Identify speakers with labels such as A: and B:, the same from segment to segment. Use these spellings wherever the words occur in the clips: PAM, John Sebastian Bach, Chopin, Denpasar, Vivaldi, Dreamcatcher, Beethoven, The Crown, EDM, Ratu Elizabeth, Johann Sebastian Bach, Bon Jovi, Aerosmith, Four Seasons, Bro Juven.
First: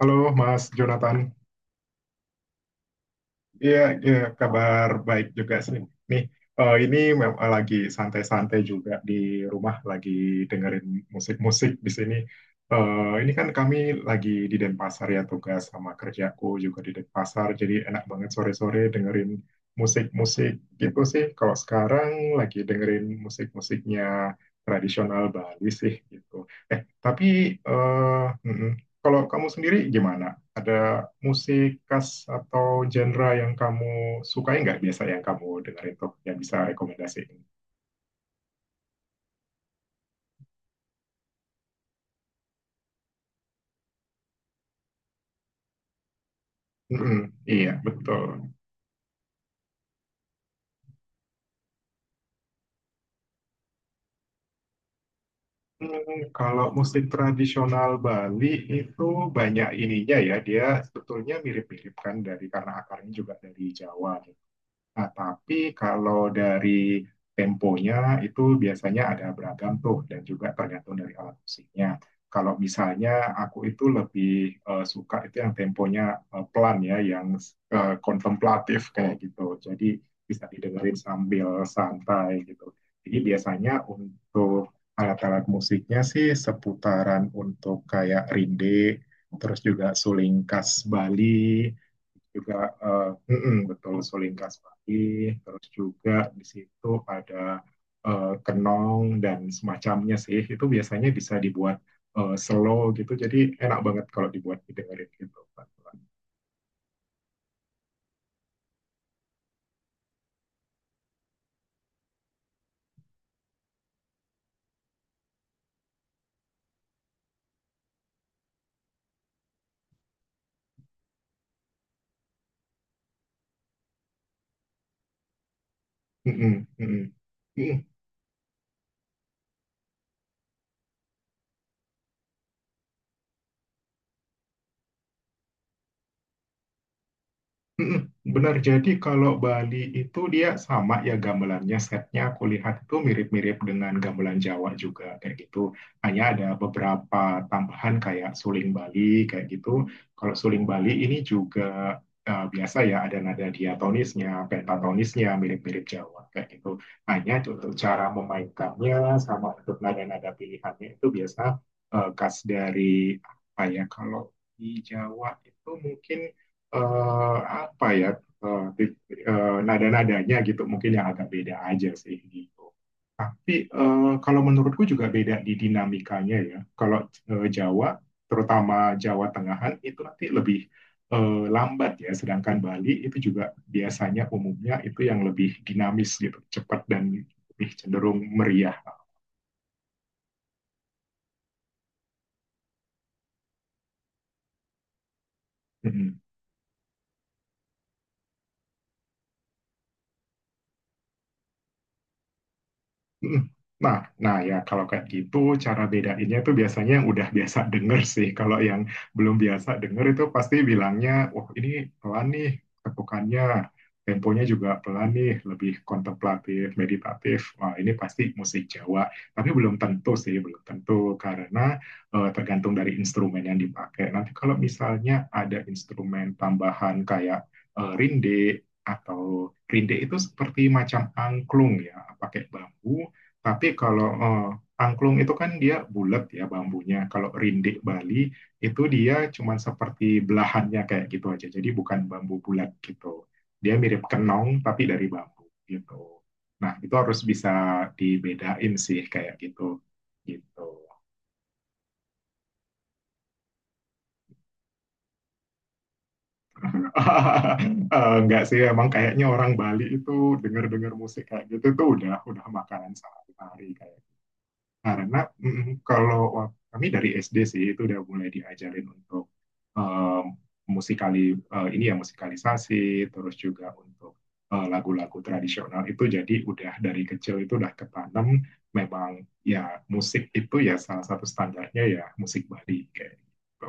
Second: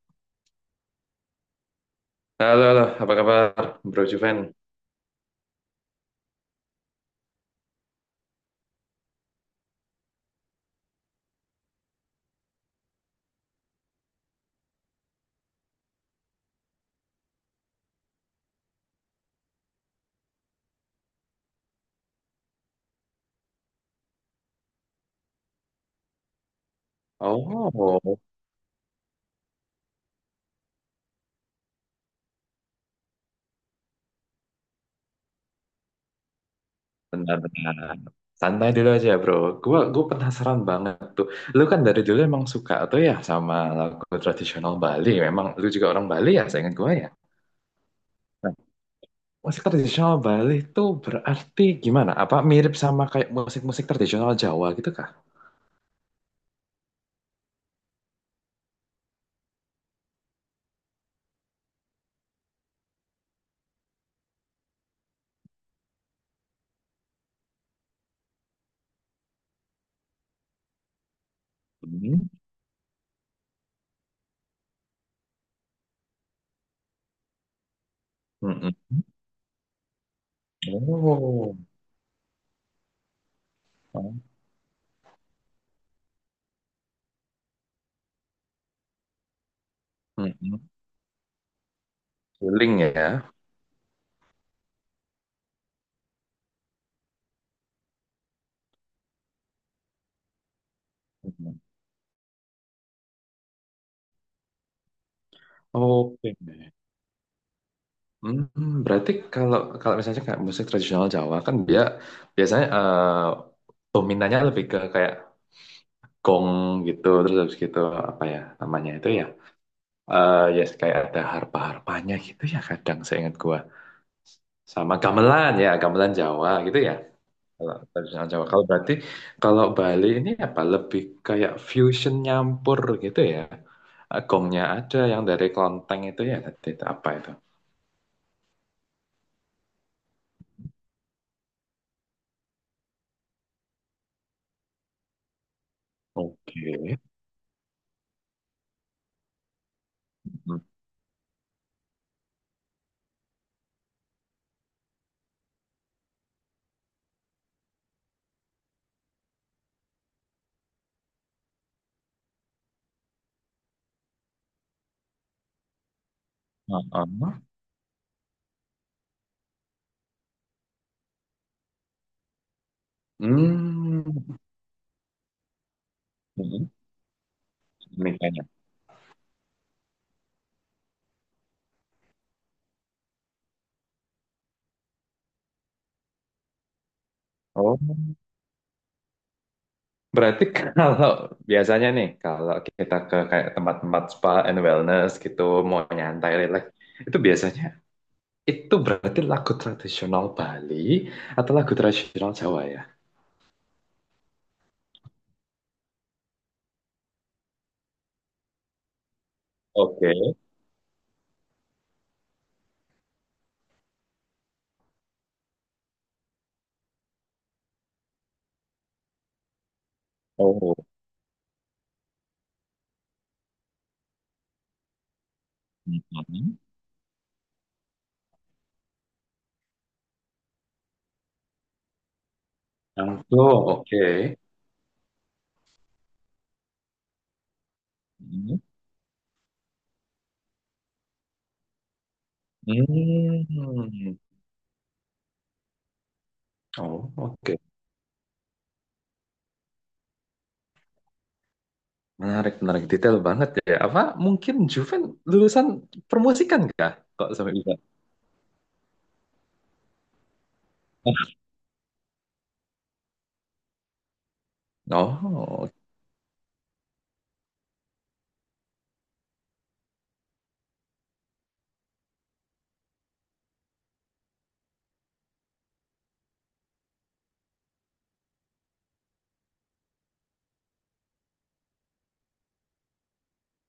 A: Halo Mas Jonathan.
B: Halo, halo, apa kabar,
A: Iya,
B: Bro
A: iya,
B: Juven?
A: kabar baik juga sih. Nih, lagi santai-santai juga di rumah, lagi dengerin musik-musik di sini. Ini kan kami lagi di Denpasar ya, tugas sama kerjaku juga di Denpasar, jadi enak banget sore-sore dengerin musik-musik gitu sih. Kalau sekarang lagi dengerin musik-musiknya tradisional Bali sih gitu. Eh, tapi
B: Oh,
A: eh, mm-mm. Kalau kamu sendiri gimana? Ada musik khas atau genre yang kamu sukai nggak biasa yang kamu dengerin tuh yang bisa rekomendasiin?
B: benar-benar. Santai dulu aja, Bro. Gua penasaran banget tuh. Lu kan dari dulu emang suka tuh ya sama lagu tradisional Bali. Memang lu juga orang Bali ya, saya ingat gua ya.
A: Mm-mm, iya, betul.
B: Nah, musik tradisional Bali tuh berarti gimana? Apa mirip sama kayak musik-musik tradisional Jawa gitu kah?
A: Hmm, kalau musik tradisional Bali itu banyak ininya ya, dia sebetulnya mirip-mirip kan dari karena akarnya juga dari Jawa. Gitu. Nah, tapi kalau dari temponya itu biasanya ada beragam tuh dan juga tergantung dari alat musiknya.
B: Hmm.
A: Kalau misalnya aku itu lebih suka itu yang temponya pelan ya, yang
B: Mm-mm.
A: kontemplatif kayak gitu. Jadi bisa didengerin sambil
B: Oh.
A: santai gitu. Jadi biasanya
B: Hmm.
A: untuk alat-alat musiknya sih seputaran untuk kayak rinde, terus juga suling
B: Mm-mm.
A: khas Bali, juga
B: Suling ya.
A: eh, betul sulingkas pagi, terus juga di situ ada kenong dan semacamnya sih. Itu biasanya bisa
B: Mm-mm.
A: dibuat slow gitu, jadi enak banget kalau dibuat didengerin gitu.
B: Oke. Hmm, berarti kalau kalau misalnya kayak musik tradisional Jawa kan dia biasanya dominannya lebih ke kayak gong gitu, terus habis gitu apa ya namanya itu ya, ya kayak ada harpa-harpanya gitu ya, kadang saya ingat gua sama gamelan ya, gamelan Jawa
A: Mm-mm.
B: gitu ya,
A: Mm-mm.
B: kalau tradisional Jawa, kalau berarti kalau Bali ini apa lebih kayak fusion nyampur gitu ya. Gongnya ada yang dari klonteng itu ya, tadi itu apa itu?
A: Mm-mm, benar, jadi kalau Bali itu dia sama ya gamelannya, setnya aku lihat itu mirip-mirip dengan gamelan Jawa juga kayak gitu. Hanya ada
B: Oke.
A: beberapa tambahan kayak suling Bali kayak gitu. Kalau suling Bali ini juga biasa ya ada nada diatonisnya, pentatonisnya mirip-mirip Jawa kayak gitu. Hanya untuk cara memainkannya sama untuk nada-nada pilihannya itu biasa khas dari apa ya kalau di Jawa itu mungkin
B: Hmm.
A: eh, apa ya eh, tit- eh, nada-nadanya gitu mungkin yang agak beda aja sih gitu. Tapi
B: Hmm.
A: kalau menurutku juga beda di dinamikanya ya.
B: Hmm.
A: Kalau Jawa,
B: Nikahnya.
A: terutama Jawa Tengahan itu nanti lebih lambat ya, sedangkan Bali itu juga biasanya umumnya itu yang lebih dinamis gitu, cepat dan lebih
B: Oh,
A: cenderung meriah.
B: berarti kalau biasanya nih, kalau kita ke kayak tempat-tempat spa and wellness gitu, mau nyantai, relax, itu biasanya itu berarti lagu tradisional Bali atau lagu tradisional Jawa ya?
A: Mm-mm. Nah, nah ya kalau kayak gitu cara bedainnya itu biasanya yang udah biasa denger sih. Kalau yang belum biasa denger
B: Oke.
A: itu pasti bilangnya, wah ini pelan nih ketukannya, temponya juga pelan nih, lebih kontemplatif, meditatif. Wah ini pasti musik Jawa. Tapi belum tentu sih, belum
B: Oh.
A: tentu karena tergantung dari instrumen yang dipakai. Nanti kalau misalnya ada instrumen
B: Hmm.
A: tambahan kayak rinde atau rinde itu seperti macam angklung ya, pakai bambu
B: Oh,
A: tapi kalau
B: oke.
A: angklung itu kan dia bulat ya bambunya. Kalau rindik Bali
B: Hmm.
A: itu dia cuman seperti belahannya kayak gitu aja. Jadi bukan bambu bulat gitu. Dia mirip
B: Hmm.
A: kenong tapi dari bambu gitu. Nah, itu
B: Oh,
A: harus bisa
B: oke.
A: dibedain sih kayak gitu. Gitu.
B: Menarik, menarik. Detail banget ya. Apa mungkin Juven lulusan permusikan kah? Kok sampai bisa?
A: Enggak sih, emang kayaknya orang Bali itu dengar-dengar musik kayak gitu tuh udah makanan sehari-hari kayak karena
B: Oh,
A: kalau kami dari SD sih itu udah mulai diajarin untuk um, musikali ini ya musikalisasi, terus juga untuk lagu-lagu tradisional itu jadi udah dari kecil itu udah ketanam memang ya musik itu ya salah satu standarnya ya musik Bali kayak gitu.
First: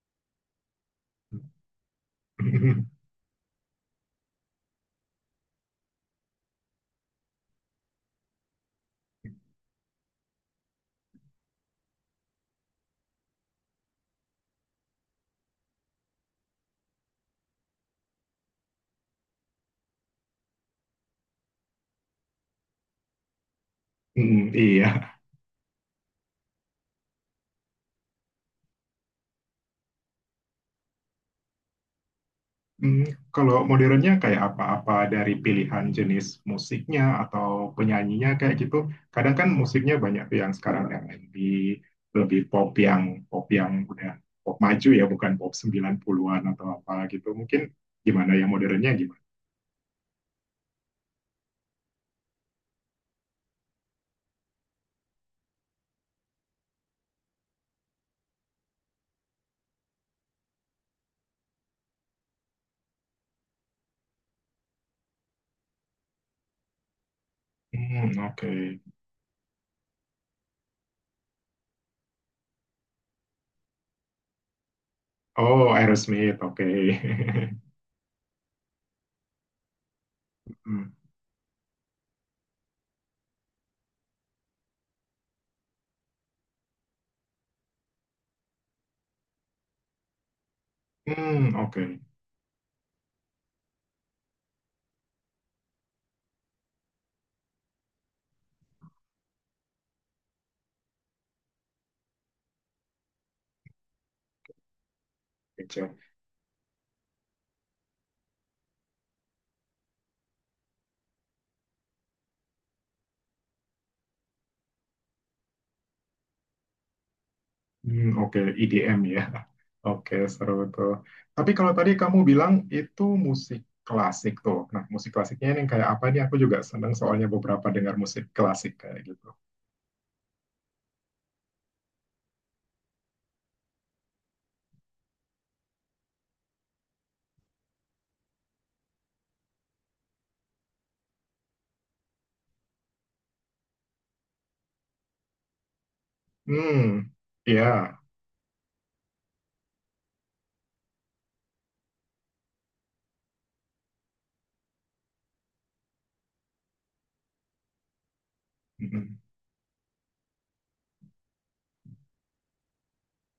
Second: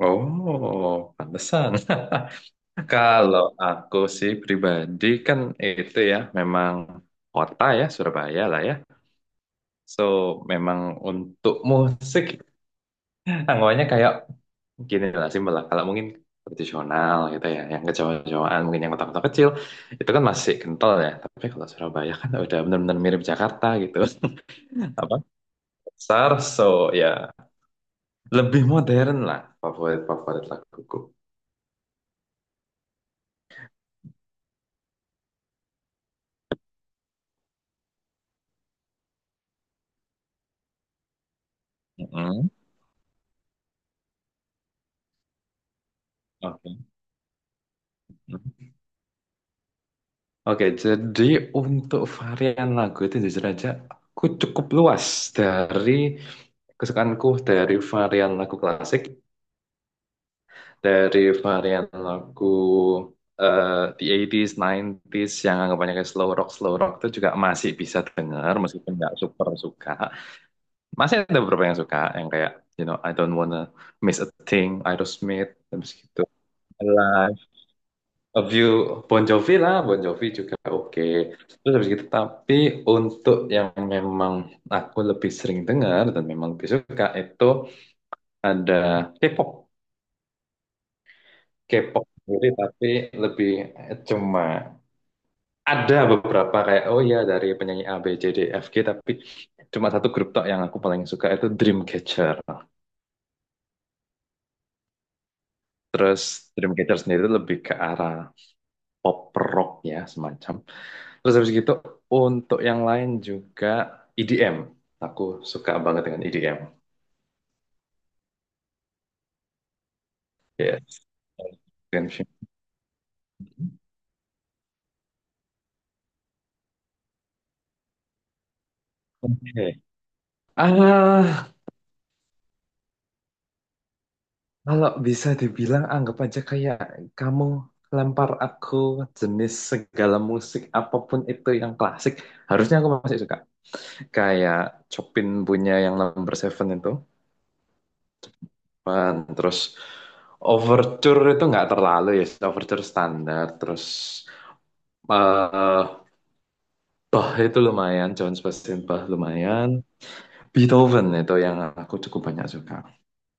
B: oh, pantesan. Kalau aku sih pribadi kan itu ya memang kota ya Surabaya lah ya. So memang untuk musik anggapannya kayak gini lah, simpel lah. Kalau mungkin tradisional gitu ya, yang kejauhan-jauhan mungkin yang kota-kota kecil itu kan masih kental ya. Tapi kalau Surabaya kan udah benar-benar mirip Jakarta gitu.
A: Mm, iya.
B: Apa? Besar, so ya lebih modern lah favorit-favorit laguku.
A: Hmm, kalau modernnya kayak apa-apa dari pilihan jenis musiknya atau penyanyinya kayak gitu. Kadang kan musiknya banyak tuh yang sekarang R&B, lebih
B: Mm-mm.
A: pop yang udah pop maju ya, bukan pop 90-an atau
B: Oke.
A: apa gitu. Mungkin gimana yang modernnya gimana?
B: Oke, jadi untuk varian lagu itu jujur aja aku cukup luas dari kesukaanku, dari varian lagu klasik, dari varian lagu the 80s, 90s yang anggapannya kayak slow rock itu juga masih bisa
A: Hmm, oke.
B: denger meskipun nggak super suka. Masih ada beberapa yang suka yang kayak you know I don't wanna miss a thing, Aerosmith,
A: Oh,
B: habis gitu.
A: Aerosmith, oke.
B: A View Bon Jovi lah, Bon Jovi juga
A: Hmm,
B: oke. Terus habis gitu, tapi untuk yang memang aku lebih sering dengar dan memang lebih suka itu ada K-pop.
A: hmm, oke.
B: K-pop sendiri tapi lebih cuma ada beberapa kayak oh ya dari penyanyi A, B, C, D, E, F, G tapi cuma satu grup tok yang aku paling suka itu Dreamcatcher.
A: Oke,
B: Terus Dreamcatcher sendiri itu lebih ke arah pop rock ya semacam. Terus habis gitu untuk yang lain juga EDM. Aku suka banget dengan EDM.
A: hmm, oke, EDM ya. Oke, seru tuh.
B: Yes.
A: Tapi kalau tadi kamu
B: Dance.
A: bilang itu musik klasik tuh. Nah, musik klasiknya ini kayak apa nih? Aku juga seneng soalnya beberapa dengar musik klasik kayak gitu.
B: Oke. Ah, kalau bisa dibilang anggap aja kayak kamu lempar aku jenis segala musik apapun itu yang klasik, harusnya aku masih suka. Kayak Chopin punya yang number seven itu,
A: Hmm, iya.
B: Pan. Terus Overture itu nggak terlalu ya, Overture standar, terus eh Bach itu lumayan, John Sebastian Bach
A: Hmm.
B: lumayan. Beethoven itu yang aku cukup banyak suka.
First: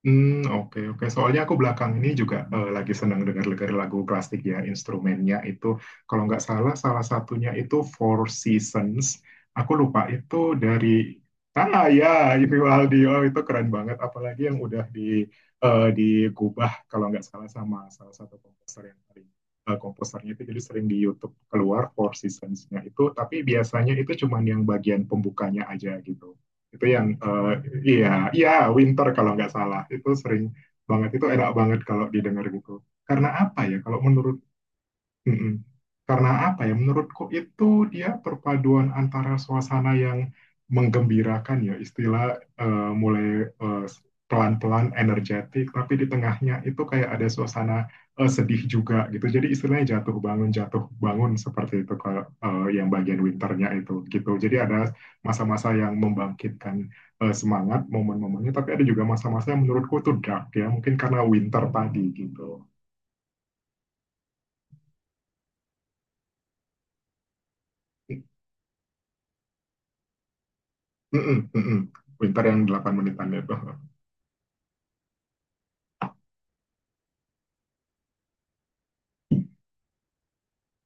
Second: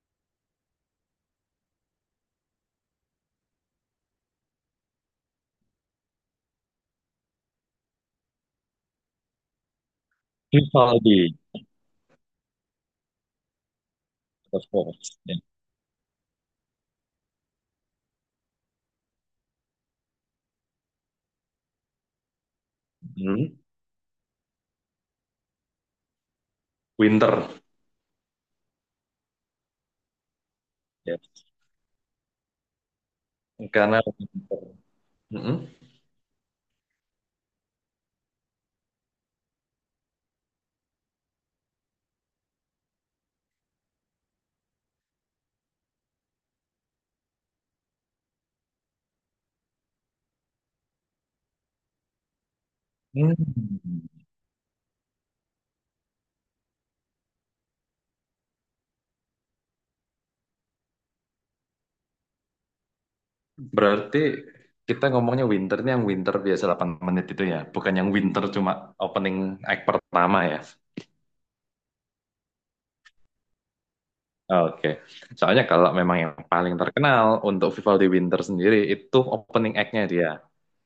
A: Hmm, oke, oke. Soalnya aku belakang ini juga, lagi senang dengar-dengar lagu klasik ya, instrumennya itu kalau nggak salah, salah satunya itu Four Seasons, aku lupa itu dari
B: Vivaldi,
A: ah, ya Vivaldi, oh itu keren banget, apalagi yang
B: of
A: udah di
B: course. Yeah.
A: digubah kalau nggak salah sama salah satu komposer yang paling komposernya itu jadi sering di YouTube keluar Four Seasons-nya itu, tapi
B: Hmm.
A: biasanya itu cuman yang bagian pembukanya aja gitu itu yang
B: Winter.
A: iya, iya, winter kalau nggak salah itu sering banget
B: Yes.
A: itu enak banget kalau didengar gitu karena apa ya
B: Karena
A: kalau menurut
B: winter.
A: mm-mm.
B: Mm-mm.
A: Karena apa ya? Menurutku itu dia perpaduan antara suasana yang menggembirakan ya, istilah eh, mulai eh, pelan-pelan energetik, tapi di tengahnya itu kayak ada suasana sedih juga gitu. Jadi istilahnya jatuh bangun seperti itu kalau yang bagian winternya itu
B: Hmm.
A: gitu. Jadi ada masa-masa yang membangkitkan semangat momen-momennya, tapi ada juga masa-masa yang menurutku itu dark ya, mungkin karena winter tadi gitu.
B: Berarti kita ngomongnya winter ini yang winter biasa 8 menit itu ya, bukan yang winter cuma opening act pertama ya.
A: Mm-mm, mm-mm. Winter yang 8 menitan itu.
B: Oke, soalnya kalau memang yang paling terkenal untuk Vivaldi Winter sendiri itu opening act-nya dia,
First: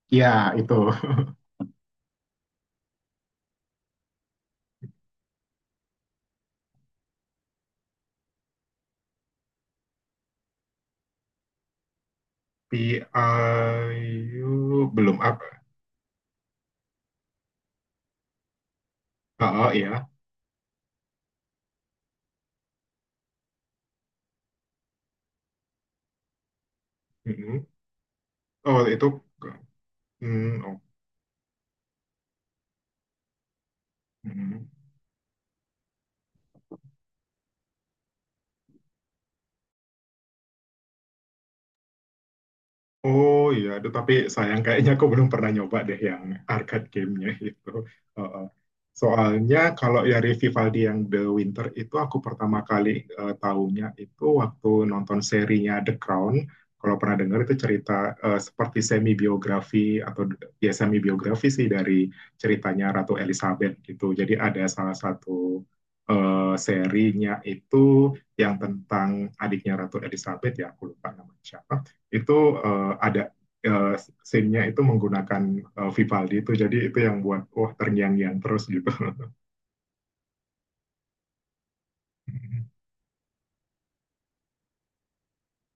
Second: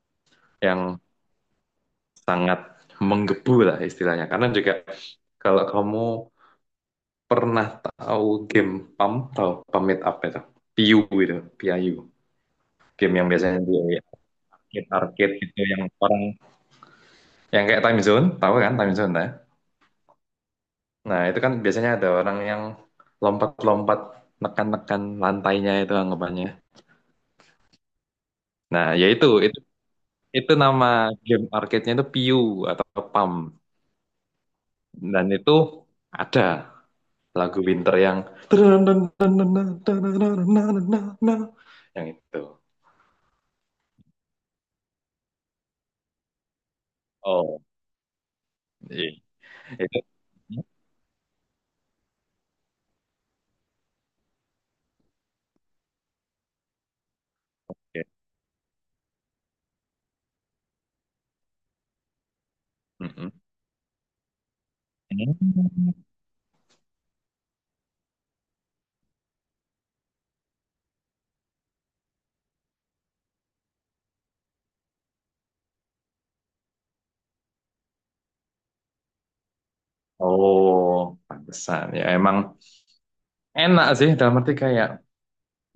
A: Ya, itu.
B: yang sangat menggebu lah istilahnya. Karena juga kalau kamu pernah tahu game PAM, tahu pamit apa itu? Piu itu, PIU. Game yang biasanya di
A: PIU belum
B: arcade-arcade
A: up.
B: gitu yang orang yang kayak time zone, tahu kan time zone ya?
A: Oh, iya.
B: Nah, itu kan biasanya ada orang yang lompat-lompat nekan-nekan lantainya itu anggapannya.
A: Mm-mm. Oh,
B: Nah,
A: itu.
B: ya itu
A: Mm, oh,
B: nama game arcade-nya itu piu atau PAM,
A: mm.
B: dan itu ada lagu winter yang itu.
A: Oh iya, aduh, tapi sayang kayaknya aku belum pernah nyoba deh yang arcade gamenya
B: Oh,
A: itu. Heeh.
B: iya.
A: Soalnya
B: Itu.
A: kalau dari Vivaldi yang The Winter itu aku pertama kali tahunya itu waktu nonton serinya The Crown. Kalau pernah dengar itu cerita
B: Iya.
A: seperti semi biografi atau ya semi biografi sih dari ceritanya Ratu
B: Mm-mm.
A: Elizabeth gitu. Jadi ada salah satu
B: Hmm.
A: serinya itu yang tentang adiknya Ratu Elizabeth ya aku lupa namanya siapa itu ada uh, scene-nya itu menggunakan Vivaldi itu jadi itu yang buat wah terngiang-ngiang terus gitu.
B: Oh, pantesan ya, emang enak sih dalam arti kayak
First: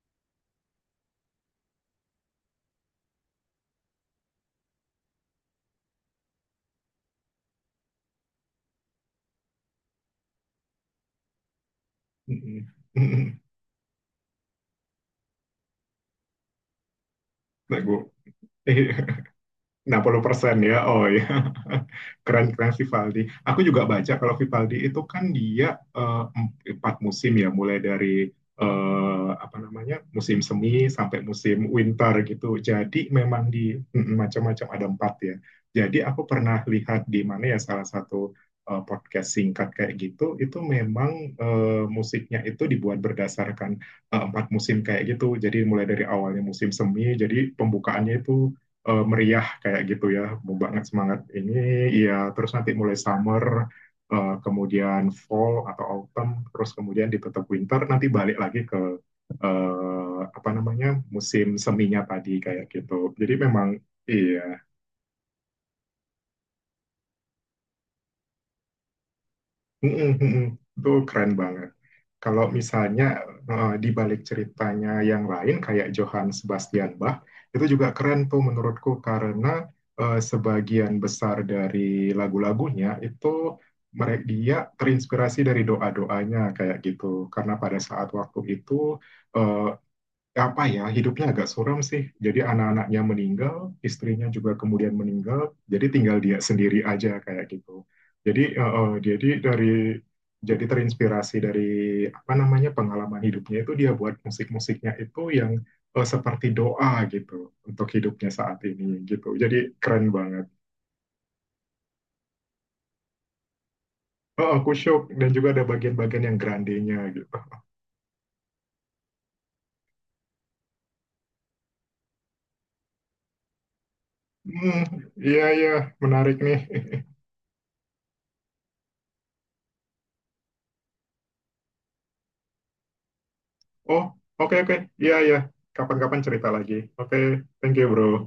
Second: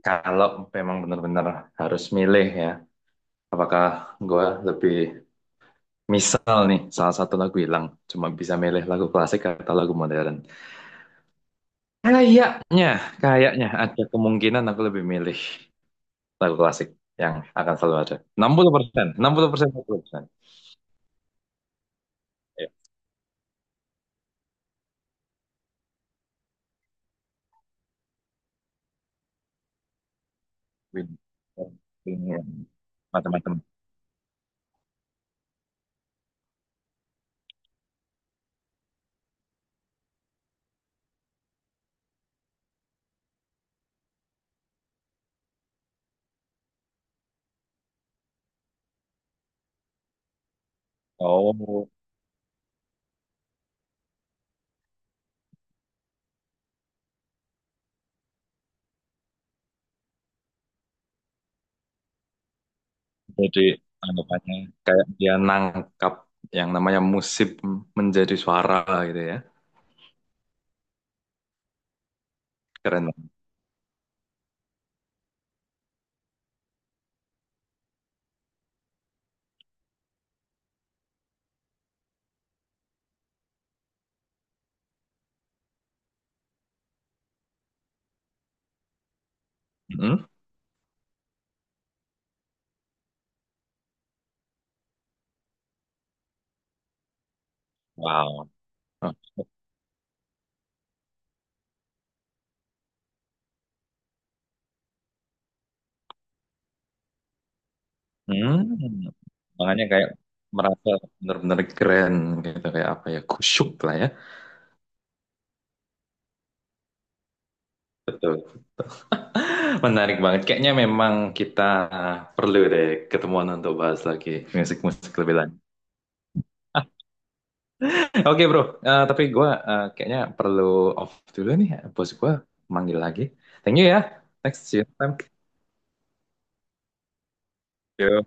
B: kalau memang benar-benar harus milih ya, apakah gue lebih, misal nih salah satu lagu hilang cuma bisa milih lagu klasik atau lagu modern, kayaknya kayaknya ada kemungkinan aku lebih milih lagu klasik yang akan
A: Nah,
B: selalu
A: gue
B: ada. Enam enam puluh puluh
A: eh,
B: persen, 60%, enam puluh
A: enam puluh
B: persen
A: persen ya, oh ya.
B: Ya,
A: Keren-keren Vivaldi. Aku juga baca kalau Vivaldi itu kan dia empat musim ya, mulai dari apa namanya musim semi
B: win.
A: sampai musim winter
B: Win, win.
A: gitu. Jadi memang
B: Macam-macam.
A: di mm, macam-macam ada 4 ya. Jadi aku pernah lihat di mana ya salah satu podcast singkat kayak gitu, itu memang musiknya itu dibuat berdasarkan empat musim kayak gitu. Jadi mulai dari awalnya musim semi, jadi pembukaannya itu meriah kayak gitu ya, mau banget semangat ini,
B: Oh,
A: ya terus nanti mulai summer, kemudian fall atau autumn, terus kemudian ditutup winter, nanti balik lagi ke apa namanya musim seminya tadi kayak gitu. Jadi
B: jadi
A: memang iya,
B: anggapannya kayak dia nangkap yang namanya musik menjadi suara gitu ya.
A: mm, mm, mm, mm. Itu keren banget. Kalau misalnya
B: Keren.
A: di balik ceritanya yang lain kayak Johann Sebastian Bach, itu juga keren tuh menurutku karena sebagian besar dari lagu-lagunya itu mereka dia terinspirasi dari doa-doanya kayak gitu. Karena pada saat waktu itu eh,
B: Hmm?
A: apa ya hidupnya agak suram sih. Jadi anak-anaknya meninggal, istrinya juga kemudian meninggal, jadi tinggal dia sendiri aja kayak gitu. Jadi
B: Wow.
A: jadi dari jadi terinspirasi dari apa namanya pengalaman hidupnya itu dia buat musik-musiknya itu yang seperti doa gitu untuk hidupnya saat ini
B: Hmm.
A: gitu. Jadi
B: Makanya
A: keren
B: kayak
A: banget.
B: merasa benar-benar keren gitu, kayak apa ya, kusyuk lah ya.
A: Oh, aku shock dan juga ada bagian-bagian yang grandenya gitu.
B: Betul, menarik banget, kayaknya memang kita perlu deh ketemuan untuk bahas lagi
A: Hmm,
B: musik-musik lebih
A: iya,
B: lanjut.
A: iya, menarik nih.
B: Oke bro, tapi gue kayaknya perlu off dulu nih. Bos gue manggil lagi. Thank you ya.
A: Oh, oke,
B: Next
A: oke.
B: see you next
A: Iya,
B: time.
A: iya. Kapan-kapan cerita lagi. Oke, thank you, bro.
B: Yo.